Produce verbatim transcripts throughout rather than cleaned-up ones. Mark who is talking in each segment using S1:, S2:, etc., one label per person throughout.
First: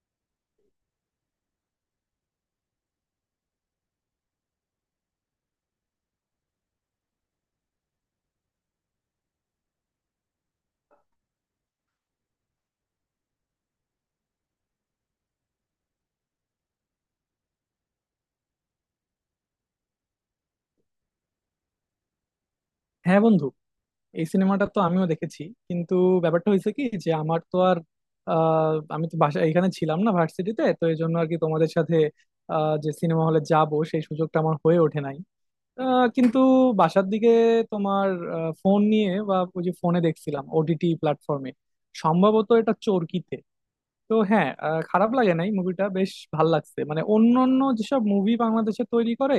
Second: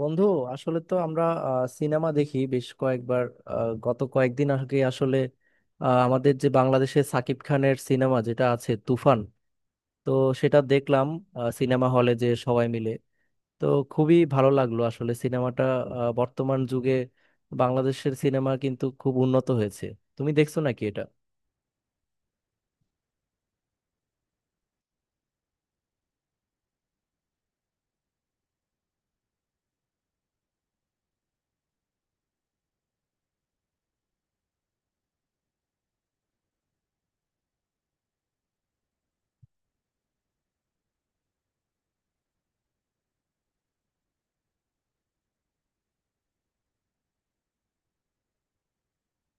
S1: বন্ধু, আসলে তো আমরা সিনেমা দেখি বেশ কয়েকবার। আহ, গত কয়েকদিন আগে আসলে আহ, আমাদের যে বাংলাদেশে সাকিব খানের সিনেমা যেটা আছে তুফান, তো সেটা দেখলাম সিনেমা হলে যে সবাই মিলে। তো খুবই ভালো লাগলো আসলে সিনেমাটা। আহ, বর্তমান যুগে বাংলাদেশের সিনেমা কিন্তু খুব উন্নত হয়েছে। তুমি দেখছো নাকি এটা?
S2: হ্যাঁ বন্ধু, এই সিনেমাটা তো আমিও দেখেছি। কিন্তু ব্যাপারটা হয়েছে কি যে আমার তো আর আহ, আমি তো বাসা এখানে ছিলাম না, ভার্সিটিতে, তো এই জন্য আর কি তোমাদের সাথে আহ, যে সিনেমা হলে যাব সেই সুযোগটা আমার হয়ে ওঠে নাই। আহ, কিন্তু বাসার দিকে তোমার ফোন নিয়ে বা ওই যে ফোনে দেখছিলাম ওটিটি প্ল্যাটফর্মে, সম্ভবত এটা চরকিতে। তো হ্যাঁ, আহ, খারাপ লাগে নাই, মুভিটা বেশ ভাল লাগছে, মানে অন্যান্য যেসব মুভি বাংলাদেশে তৈরি করে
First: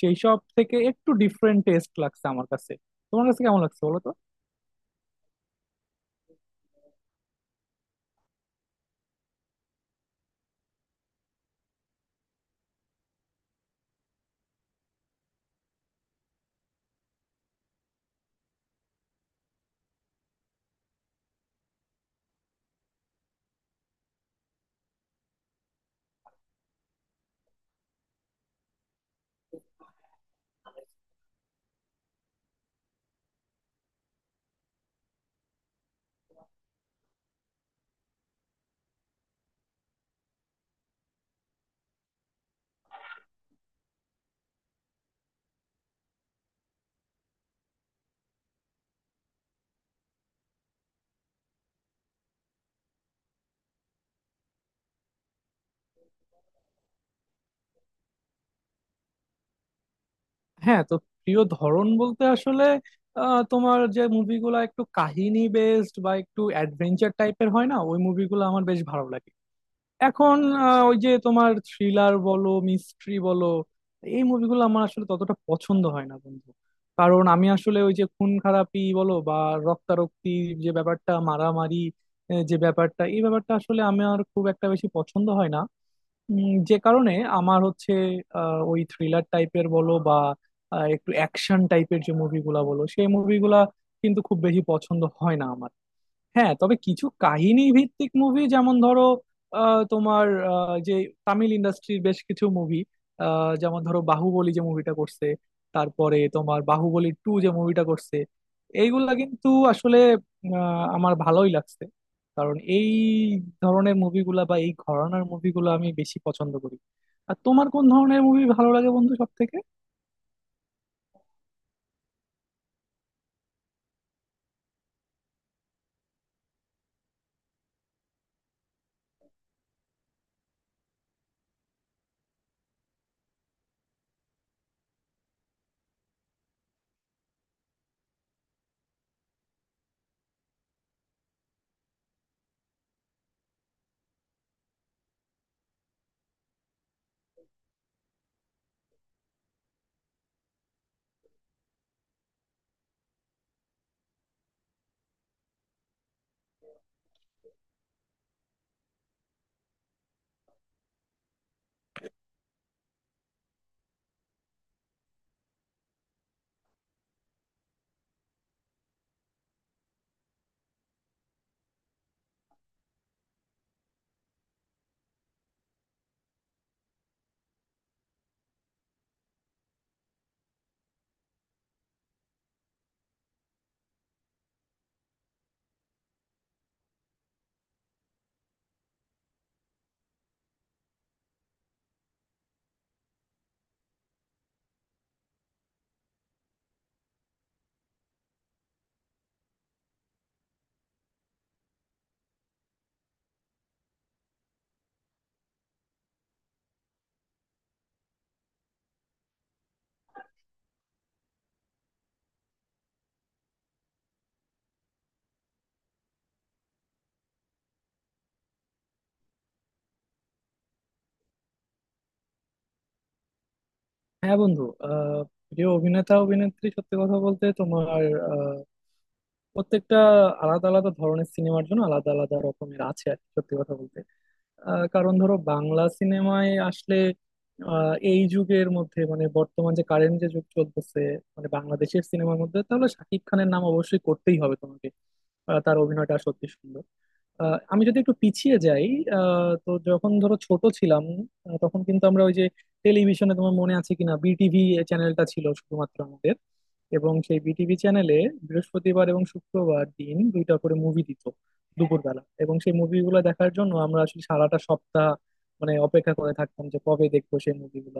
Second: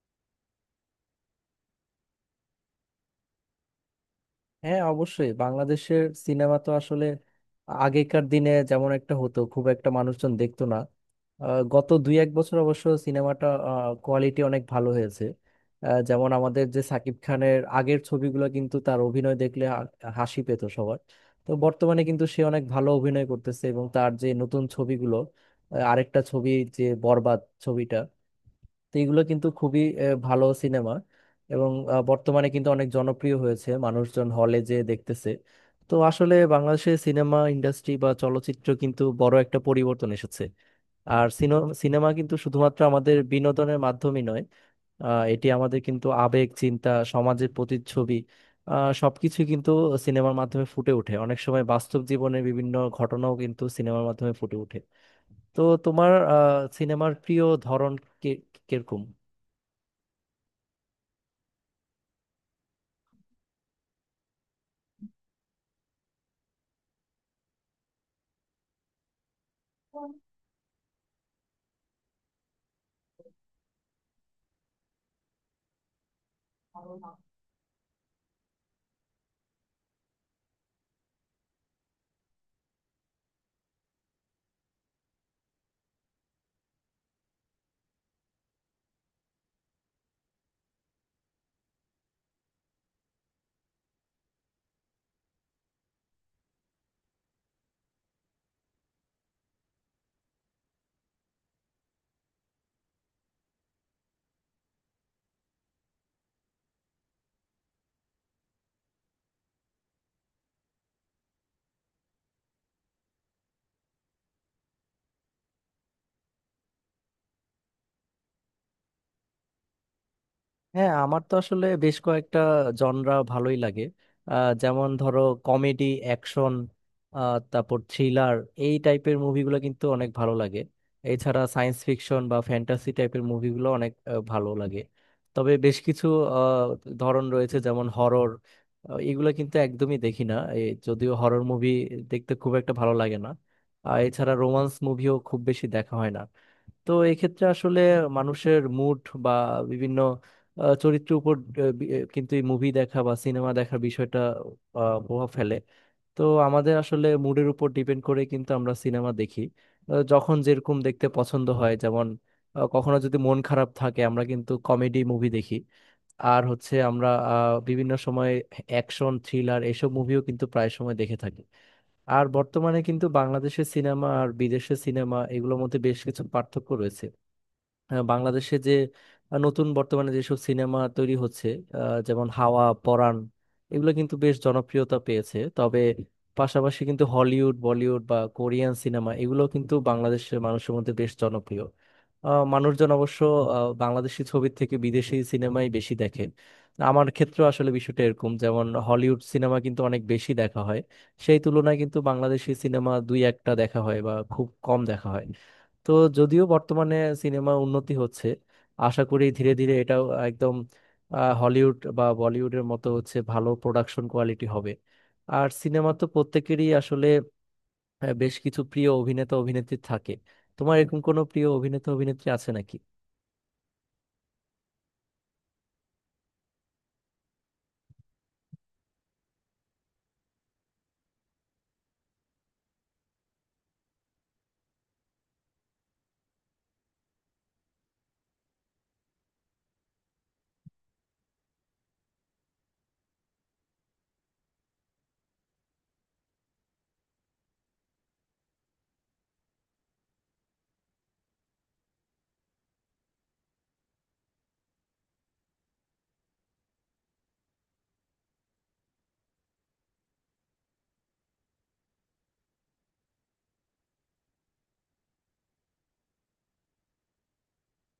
S2: সেই সব থেকে একটু ডিফারেন্ট টেস্ট লাগছে আমার কাছে। তোমার কাছে কেমন লাগছে বলো তো?
S1: হ্যাঁ, অবশ্যই বাংলাদেশের সিনেমা তো আসলে আগেকার দিনে যেমন একটা হতো খুব একটা মানুষজন দেখতো না। আহ, গত দুই এক বছর অবশ্য সিনেমাটা কোয়ালিটি অনেক ভালো হয়েছে। আহ, যেমন আমাদের যে সাকিব খানের আগের ছবিগুলো কিন্তু তার অভিনয় দেখলে হা- হাসি পেত সবার। তো বর্তমানে কিন্তু সে অনেক ভালো অভিনয় করতেছে এবং তার যে নতুন ছবিগুলো, আহ, আরেকটা ছবি যে বরবাদ ছবিটা, তো এগুলো কিন্তু খুবই আহ, ভালো সিনেমা। এবং আহ, বর্তমানে কিন্তু অনেক জনপ্রিয় হয়েছে মানুষজন হলে যে দেখতেছে। তো আসলে বাংলাদেশের সিনেমা ইন্ডাস্ট্রি বা চলচ্চিত্র কিন্তু বড় একটা পরিবর্তন এসেছে। আর সিনো- সিনেমা কিন্তু শুধুমাত্র আমাদের বিনোদনের মাধ্যমই নয়, আহ, এটি আমাদের কিন্তু আবেগ চিন্তা সমাজের প্রতিচ্ছবি। আহ, সবকিছু কিন্তু সিনেমার মাধ্যমে ফুটে ওঠে, অনেক সময় বাস্তব জীবনের বিভিন্ন ঘটনাও কিন্তু সিনেমার মাধ্যমে ফুটে ওঠে। তো তোমার আহ, সিনেমার প্রিয় ধরন কে- কিরকম?
S2: হ্যাঁ তো, প্রিয় ধরন বলতে আসলে আহ, তোমার যে মুভিগুলো একটু কাহিনী বেসড বা একটু অ্যাডভেঞ্চার টাইপের হয় না, ওই মুভিগুলো আমার বেশ ভালো লাগে এখন। আহ, ওই যে তোমার থ্রিলার বলো, মিস্ট্রি বলো, এই মুভিগুলো আমার আসলে ততটা পছন্দ হয় না বন্ধু। কারণ আমি আসলে ওই যে খুন খারাপি বলো বা রক্তারক্তি, যে ব্যাপারটা মারামারি, আহ, যে ব্যাপারটা, এই ব্যাপারটা আসলে আমার খুব একটা বেশি পছন্দ হয় না। উম, যে কারণে আমার হচ্ছে আহ, ওই থ্রিলার টাইপের বলো বা আহ, একটু অ্যাকশন টাইপের যে মুভিগুলা বলো, সেই মুভিগুলা কিন্তু খুব বেশি পছন্দ হয় না আমার। হ্যাঁ, তবে কিছু কাহিনী ভিত্তিক মুভি, যেমন ধরো আহ, তোমার আহ, যে তামিল ইন্ডাস্ট্রির বেশ কিছু মুভি, যেমন ধরো বাহুবলী যে মুভিটা করছে, তারপরে তোমার বাহুবলী টু যে মুভিটা করছে, এইগুলা কিন্তু আসলে আহ, আমার ভালোই লাগছে। কারণ এই ধরনের মুভিগুলা বা এই ঘরানার মুভিগুলো আমি বেশি পছন্দ করি। আর তোমার কোন ধরনের মুভি ভালো লাগে বন্ধু সব থেকে?
S1: হ্যাঁ, আমার তো আসলে বেশ কয়েকটা জনরা ভালোই লাগে। আহ, যেমন ধরো কমেডি অ্যাকশন, তারপর থ্রিলার, এই টাইপের মুভিগুলো কিন্তু অনেক ভালো লাগে। এছাড়া সায়েন্স ফিকশন বা ফ্যান্টাসি টাইপের মুভিগুলো অনেক আহ, ভালো লাগে। তবে বেশ কিছু আহ, ধরন রয়েছে যেমন হরর, এগুলো কিন্তু একদমই দেখি না। এ, যদিও হরর মুভি দেখতে খুব একটা ভালো লাগে না। আর এছাড়া রোমান্স মুভিও খুব বেশি দেখা হয় না। তো এক্ষেত্রে আসলে মানুষের মুড বা বিভিন্ন আহ, চরিত্রের উপর আহ, বি- আহ, কিন্তু এই মুভি দেখা বা সিনেমা দেখার বিষয়টা আহ, প্রভাব ফেলে। তো আমাদের আসলে মুডের উপর ডিপেন্ড করে কিন্তু আমরা সিনেমা দেখি। আহ, যখন যেরকম দেখতে পছন্দ হয়, যেমন আহ, কখনো যদি মন খারাপ থাকে আমরা কিন্তু কমেডি মুভি দেখি। আর হচ্ছে আমরা আহ, বিভিন্ন সময় অ্যাকশন থ্রিলার এসব মুভিও কিন্তু প্রায় সময় দেখে থাকি। আর বর্তমানে কিন্তু বাংলাদেশের সিনেমা আর বিদেশের সিনেমা এগুলোর মধ্যে বেশ কিছু পার্থক্য রয়েছে। আহ, বাংলাদেশে যে আহ, নতুন বর্তমানে যেসব সিনেমা তৈরি হচ্ছে, আহ, যেমন হাওয়া পরাণ, এগুলো কিন্তু বেশ জনপ্রিয়তা পেয়েছে। তবে পাশাপাশি কিন্তু হলিউড বলিউড বা কোরিয়ান সিনেমা এগুলো কিন্তু বাংলাদেশের মানুষের মধ্যে বেশ জনপ্রিয়। আহ, মানুষজন অবশ্য আহ, বাংলাদেশি ছবির থেকে বিদেশি সিনেমাই বেশি দেখে। আমার ক্ষেত্রে আসলে বিষয়টা এরকম, যেমন হলিউড সিনেমা কিন্তু অনেক বেশি দেখা হয়, সেই তুলনায় কিন্তু বাংলাদেশি সিনেমা দুই একটা দেখা হয় বা খুব কম দেখা হয়। তো যদিও বর্তমানে সিনেমা উন্নতি হচ্ছে, আশা করি ধীরে ধীরে এটাও একদম আহ, হলিউড বা বলিউডের মতো হচ্ছে, ভালো প্রোডাকশন কোয়ালিটি হবে। আর সিনেমা তো প্রত্যেকেরই আসলে আহ, বেশ কিছু প্রিয় অভিনেতা অভিনেত্রী থাকে। তোমার এরকম কোনো প্রিয় অভিনেতা অভিনেত্রী আছে নাকি?
S2: হ্যাঁ বন্ধু, আহ প্রিয় অভিনেতা অভিনেত্রী সত্যি কথা বলতে তোমার প্রত্যেকটা আলাদা আলাদা ধরনের সিনেমার জন্য আলাদা আলাদা রকমের আছে আর কি, সত্যি কথা বলতে। আহ, কারণ ধরো বাংলা সিনেমায় আসলে আহ, এই যুগের মধ্যে, মানে বর্তমান যে কারেন্ট যে যুগ চলতেছে, মানে বাংলাদেশের সিনেমার মধ্যে, তাহলে শাকিব খানের নাম অবশ্যই করতেই হবে তোমাকে। আহ, তার অভিনয়টা সত্যি সুন্দর। আহ, আমি যদি একটু পিছিয়ে যাই, আহ, তো যখন ধরো ছোট ছিলাম, আহ, তখন কিন্তু আমরা ওই যে টেলিভিশনে, তোমার মনে আছে কিনা, বিটিভি চ্যানেলটা ছিল শুধুমাত্র আমাদের। এবং সেই বিটিভি চ্যানেলে বৃহস্পতিবার এবং শুক্রবার দিন দুইটা করে মুভি দিত দুপুরবেলা, এবং সেই মুভিগুলো দেখার জন্য আমরা আসলে সারাটা সপ্তাহ মানে অপেক্ষা করে থাকতাম যে কবে দেখবো সেই মুভিগুলো।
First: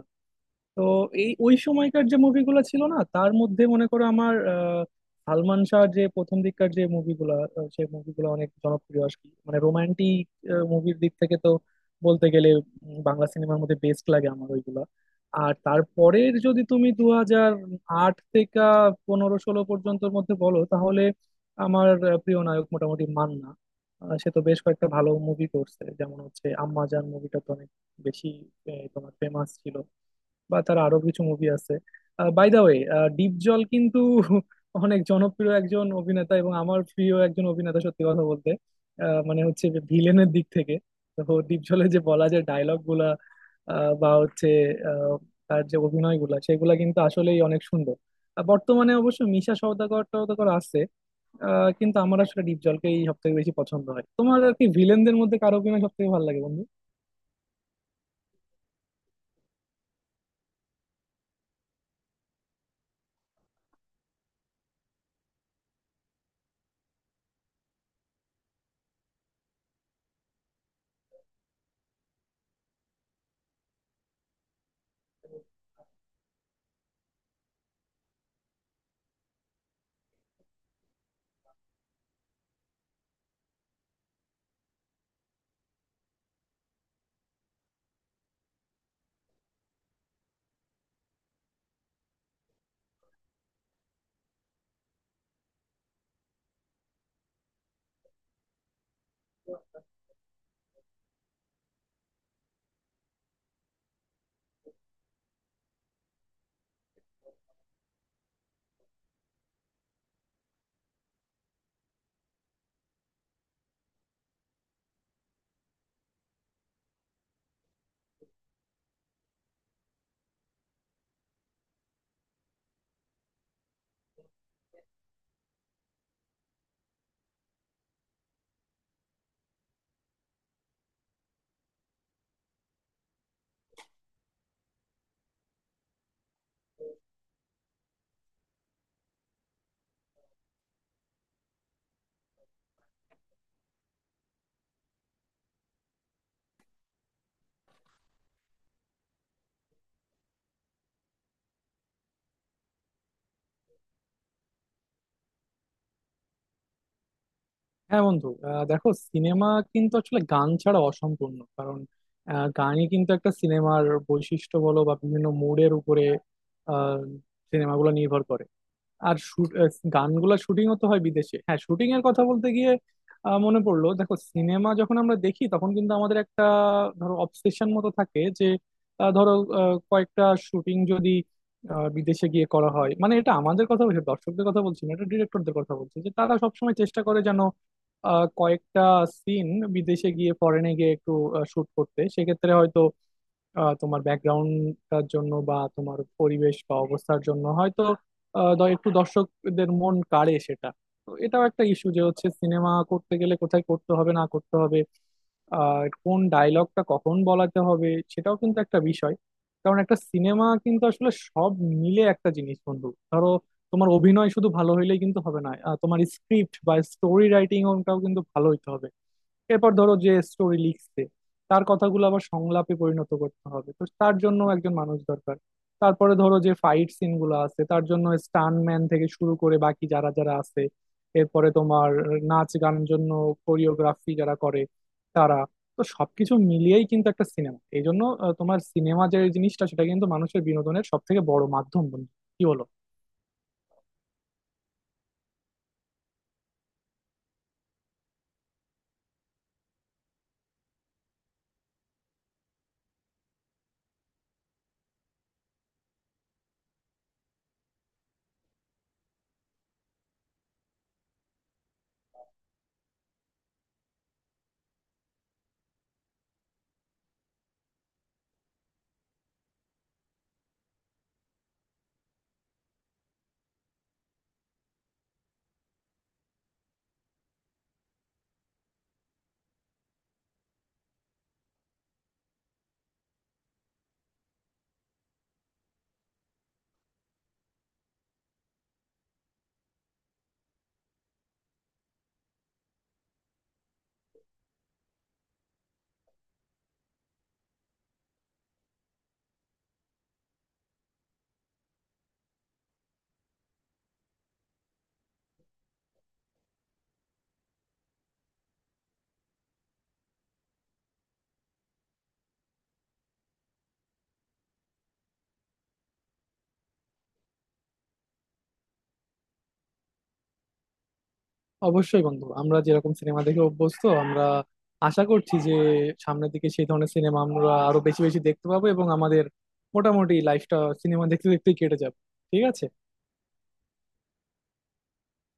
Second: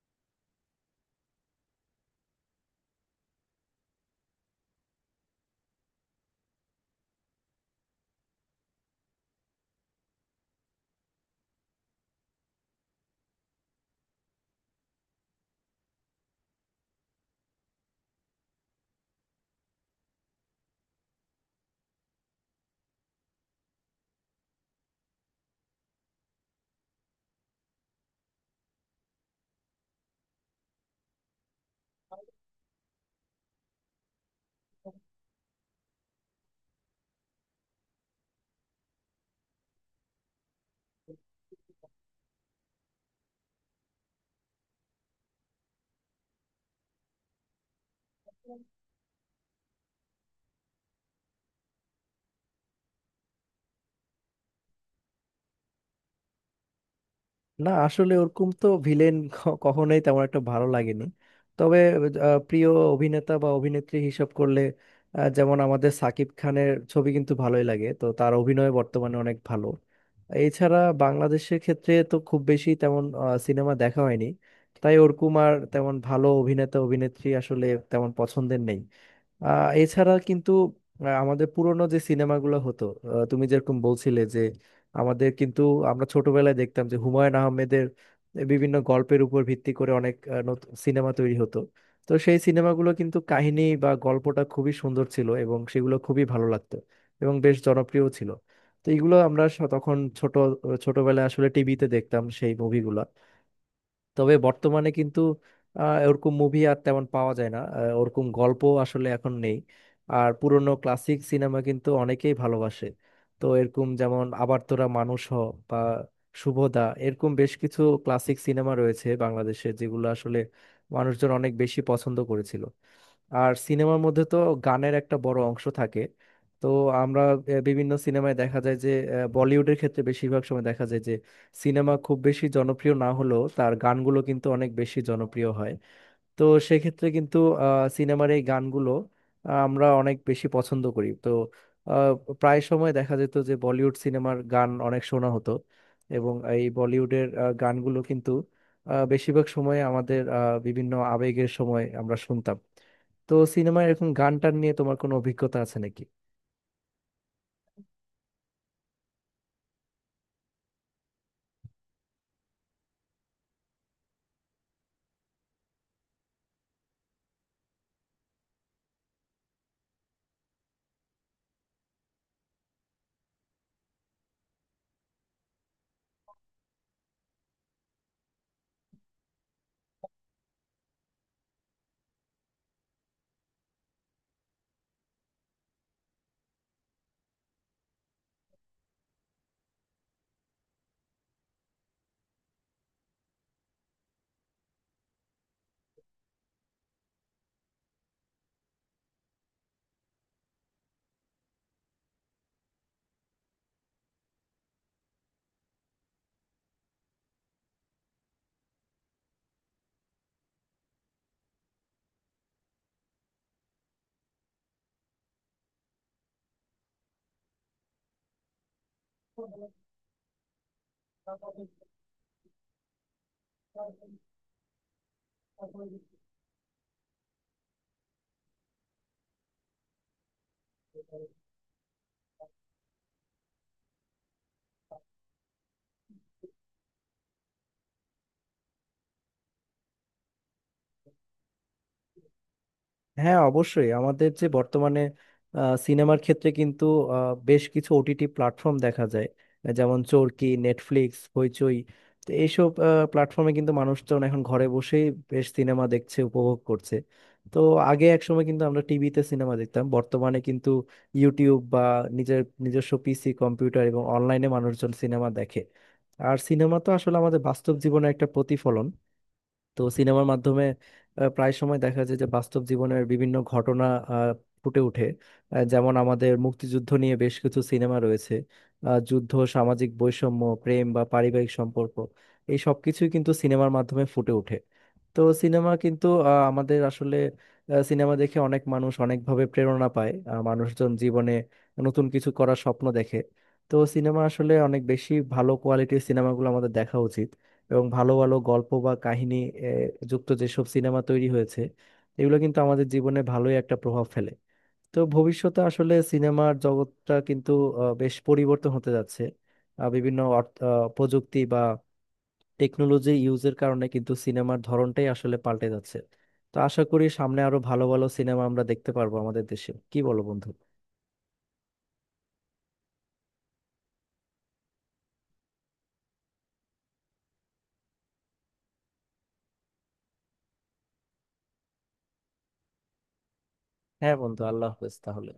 S2: তো এই ওই সময়কার যে মুভিগুলো ছিল না, তার মধ্যে মনে করো আমার আহ, সালমান শাহ যে প্রথম দিককার যে মুভিগুলো, সেই মুভিগুলো অনেক জনপ্রিয় আর কি, মানে রোমান্টিক মুভির দিক থেকে তো বলতে গেলে উম, বাংলা সিনেমার মধ্যে বেস্ট লাগে আমার ওইগুলা। আর তারপরের যদি তুমি দু হাজার আট থেকে পনেরো ষোলো পর্যন্তর মধ্যে বলো, তাহলে আমার আহ, প্রিয় নায়ক মোটামুটি মান্না। আহ, সে তো বেশ কয়েকটা ভালো মুভি করছে, যেমন হচ্ছে আম্মাজান মুভিটা তো অনেক বেশি আহ, তোমার ফেমাস ছিল, বা তার আরো কিছু মুভি আছে। বাই দা ওয়ে, ডিপ জল কিন্তু অনেক জনপ্রিয় একজন অভিনেতা, এবং আমার প্রিয় একজন অভিনেতা সত্যি কথা বলতে। আহ, মানে হচ্ছে ভিলেনের দিক থেকে, তো ডিপ জলের যে বলা যায় ডায়লগ গুলা আহ, বা হচ্ছে আহ, তার যে অভিনয় গুলা সেগুলা কিন্তু আসলেই অনেক সুন্দর। আর বর্তমানে অবশ্য মিশা সওদাগর টওদাগর আছে, আহ, কিন্তু আমার আসলে ডিপ জলকেই সব থেকে বেশি পছন্দ হয়। তোমার আর কি ভিলেনদের মধ্যে কার অভিনয় সব থেকে ভালো লাগে বন্ধু?
S1: না আসলে ওরকম তো ভিলেন কখনোই তেমন একটা ভালো লাগেনি। তবে আহ, প্রিয় অভিনেতা বা অভিনেত্রী হিসাব করলে, আহ, যেমন আমাদের সাকিব খানের ছবি কিন্তু ভালোই লাগে, তো তার অভিনয় বর্তমানে অনেক ভালো। এছাড়া বাংলাদেশের ক্ষেত্রে তো খুব বেশি তেমন সিনেমা দেখা হয়নি, তাই ওরকম আর তেমন ভালো অভিনেতা অভিনেত্রী আসলে তেমন পছন্দের নেই। আহ এছাড়া কিন্তু আহ, আমাদের পুরোনো যে সিনেমাগুলো হতো, আহ, তুমি যেরকম বলছিলে যে আমাদের কিন্তু আমরা ছোটবেলায় দেখতাম যে হুমায়ুন আহমেদের বিভিন্ন গল্পের উপর ভিত্তি করে অনেক আহ, নতুন সিনেমা তৈরি হতো। তো সেই সিনেমাগুলো কিন্তু কাহিনী বা গল্পটা খুবই সুন্দর ছিল এবং সেগুলো খুবই ভালো লাগতো এবং বেশ জনপ্রিয় ছিল। তো এগুলো আমরা স- তখন ছোট ছোটবেলায় আসলে টিভিতে দেখতাম সেই মুভিগুলো। তবে বর্তমানে কিন্তু আহ, ওরকম মুভি আর তেমন পাওয়া যায় না, আহ, ওরকম গল্প আসলে এখন নেই। আর পুরনো ক্লাসিক সিনেমা কিন্তু অনেকেই ভালোবাসে। তো এরকম যেমন আবার তোরা মানুষ হ, বা শুভদা, এরকম বেশ কিছু ক্লাসিক সিনেমা রয়েছে বাংলাদেশে যেগুলো আসলে মানুষজন অনেক বেশি পছন্দ করেছিল। আর সিনেমার মধ্যে তো গানের একটা বড় অংশ থাকে। তো আমরা আহ, বিভিন্ন সিনেমায় দেখা যায় যে আহ, বলিউডের ক্ষেত্রে বেশিরভাগ সময় দেখা যায় যে সিনেমা খুব বেশি জনপ্রিয় না হলেও তার গানগুলো কিন্তু অনেক বেশি জনপ্রিয় হয়। তো সেক্ষেত্রে কিন্তু আহ, সিনেমার এই গানগুলো আহ, আমরা অনেক বেশি পছন্দ করি। তো আহ, প্রায় সময় দেখা যেত যে বলিউড সিনেমার গান অনেক শোনা হতো। এবং এই বলিউডের আহ, গানগুলো কিন্তু আহ, বেশিরভাগ সময় আমাদের আহ, বিভিন্ন আবেগের সময় আমরা শুনতাম। তো সিনেমায় এরকম গান টান নিয়ে তোমার কোনো অভিজ্ঞতা আছে নাকি?
S2: হ্যাঁ বন্ধু, আহ, দেখো সিনেমা কিন্তু আসলে গান ছাড়া অসম্পূর্ণ, কারণ আহ, গানই কিন্তু একটা সিনেমার বৈশিষ্ট্য বলো, বা বিভিন্ন মুডের উপরে সিনেমাগুলো নির্ভর করে। আর shoot- আহ, গানগুলা শুটিংও তো হয় বিদেশে। হ্যাঁ, শুটিং এর কথা বলতে গিয়ে আহ, মনে পড়লো, দেখো সিনেমা যখন আমরা দেখি তখন কিন্তু আমাদের একটা ধরো অবসেশন মতো থাকে যে আহ, ধরো আহ, কয়েকটা শুটিং যদি আহ, বিদেশে গিয়ে করা হয়, মানে এটা আমাদের কথা বলছি না, দর্শকদের কথা বলছি না, এটা ডিরেক্টরদের কথা বলছি যে তারা সবসময় চেষ্টা করে যেন আহ, কয়েকটা সিন বিদেশে গিয়ে, ফরেনে গিয়ে একটু শুট করতে। সেক্ষেত্রে হয়তো আহ, তোমার ব্যাকগ্রাউন্ডটার জন্য বা তোমার পরিবেশ বা অবস্থার জন্য হয়তো আহ, দ- একটু দর্শকদের মন কাড়ে সেটা। তো এটাও একটা ইস্যু যে হচ্ছে সিনেমা করতে গেলে কোথায় করতে হবে, না করতে হবে, আর কোন ডায়লগটা কখন বলাতে হবে, সেটাও কিন্তু একটা বিষয়। কারণ একটা সিনেমা কিন্তু আসলে সব মিলে একটা জিনিস বন্ধু। ধরো তোমার অভিনয় শুধু ভালো হইলেই কিন্তু হবে না, আহ, তোমার স্ক্রিপ্ট বা স্টোরি রাইটিং ওটাও কিন্তু ভালো হইতে হবে। এরপর ধরো যে স্টোরি লিখছে, তার কথাগুলো আবার সংলাপে পরিণত করতে হবে, তো তার জন্য একজন মানুষ দরকার। তারপরে ধরো যে ফাইট সিন গুলো আছে, তার জন্য স্টান্টম্যান থেকে শুরু করে বাকি যারা যারা আছে, এরপরে তোমার নাচ গানের জন্য কোরিওগ্রাফি যারা করে তারা। তো সবকিছু মিলিয়েই কিন্তু একটা সিনেমা, এই জন্য আহ, তোমার সিনেমা যে জিনিসটা সেটা কিন্তু মানুষের বিনোদনের সব থেকে বড় মাধ্যম বন্ধু। কি বলো?
S1: হ্যাঁ, অবশ্যই আমাদের যে বর্তমানে আহ, সিনেমার ক্ষেত্রে কিন্তু আহ, বেশ কিছু ওটিটি প্ল্যাটফর্ম দেখা যায়, যেমন চরকি, নেটফ্লিক্স, হইচই। তো এইসব প্ল্যাটফর্মে কিন্তু মানুষজন এখন ঘরে বসেই বেশ সিনেমা দেখছে, উপভোগ করছে। তো আগে একসময় কিন্তু আমরা টিভিতে সিনেমা দেখতাম, বর্তমানে কিন্তু ইউটিউব বা নিজের নিজস্ব পিসি কম্পিউটার এবং অনলাইনে মানুষজন সিনেমা দেখে। আর সিনেমা তো আসলে আমাদের বাস্তব জীবনের একটা প্রতিফলন। তো সিনেমার মাধ্যমে আহ, প্রায় সময় দেখা যায় যে বাস্তব জীবনের বিভিন্ন ঘটনা আহ, ফুটে ওঠে। আহ, যেমন আমাদের মুক্তিযুদ্ধ নিয়ে বেশ কিছু সিনেমা রয়েছে, আহ, যুদ্ধ, সামাজিক বৈষম্য, প্রেম বা পারিবারিক সম্পর্ক, এই সব কিছুই কিন্তু সিনেমার মাধ্যমে ফুটে ওঠে। তো সিনেমা কিন্তু আহ, আমাদের আসলে আহ, সিনেমা দেখে অনেক মানুষ অনেকভাবে প্রেরণা পায়, আহ, মানুষজন জীবনে নতুন কিছু করার স্বপ্ন দেখে। তো সিনেমা আসলে অনেক বেশি ভালো কোয়ালিটির সিনেমাগুলো আমাদের দেখা উচিত। এবং ভালো ভালো গল্প বা কাহিনী আহ, যুক্ত যেসব সিনেমা তৈরি হয়েছে, এগুলো কিন্তু আমাদের জীবনে ভালোই একটা প্রভাব ফেলে। তো ভবিষ্যতে আসলে সিনেমার জগৎটা কিন্তু আহ, বেশ পরিবর্তন হতে যাচ্ছে। আহ, বিভিন্ন অর্থ- আহ, প্রযুক্তি বা টেকনোলজি ইউজের কারণে কিন্তু সিনেমার ধরনটাই আসলে পাল্টে যাচ্ছে। তো আশা করি সামনে আরো ভালো ভালো সিনেমা আমরা দেখতে পারবো আমাদের দেশে, কি বলো বন্ধু?
S2: অবশ্যই বন্ধু, আমরা যেরকম সিনেমা দেখে অভ্যস্ত, আমরা আশা করছি যে সামনের দিকে সেই ধরনের সিনেমা আমরা আরো বেশি বেশি দেখতে পাবো, এবং আমাদের মোটামুটি লাইফটা সিনেমা দেখতে দেখতেই কেটে যাবে। ঠিক আছে।
S1: হ্যাঁ বন্ধু, আল্লাহ হাফেজ তাহলে।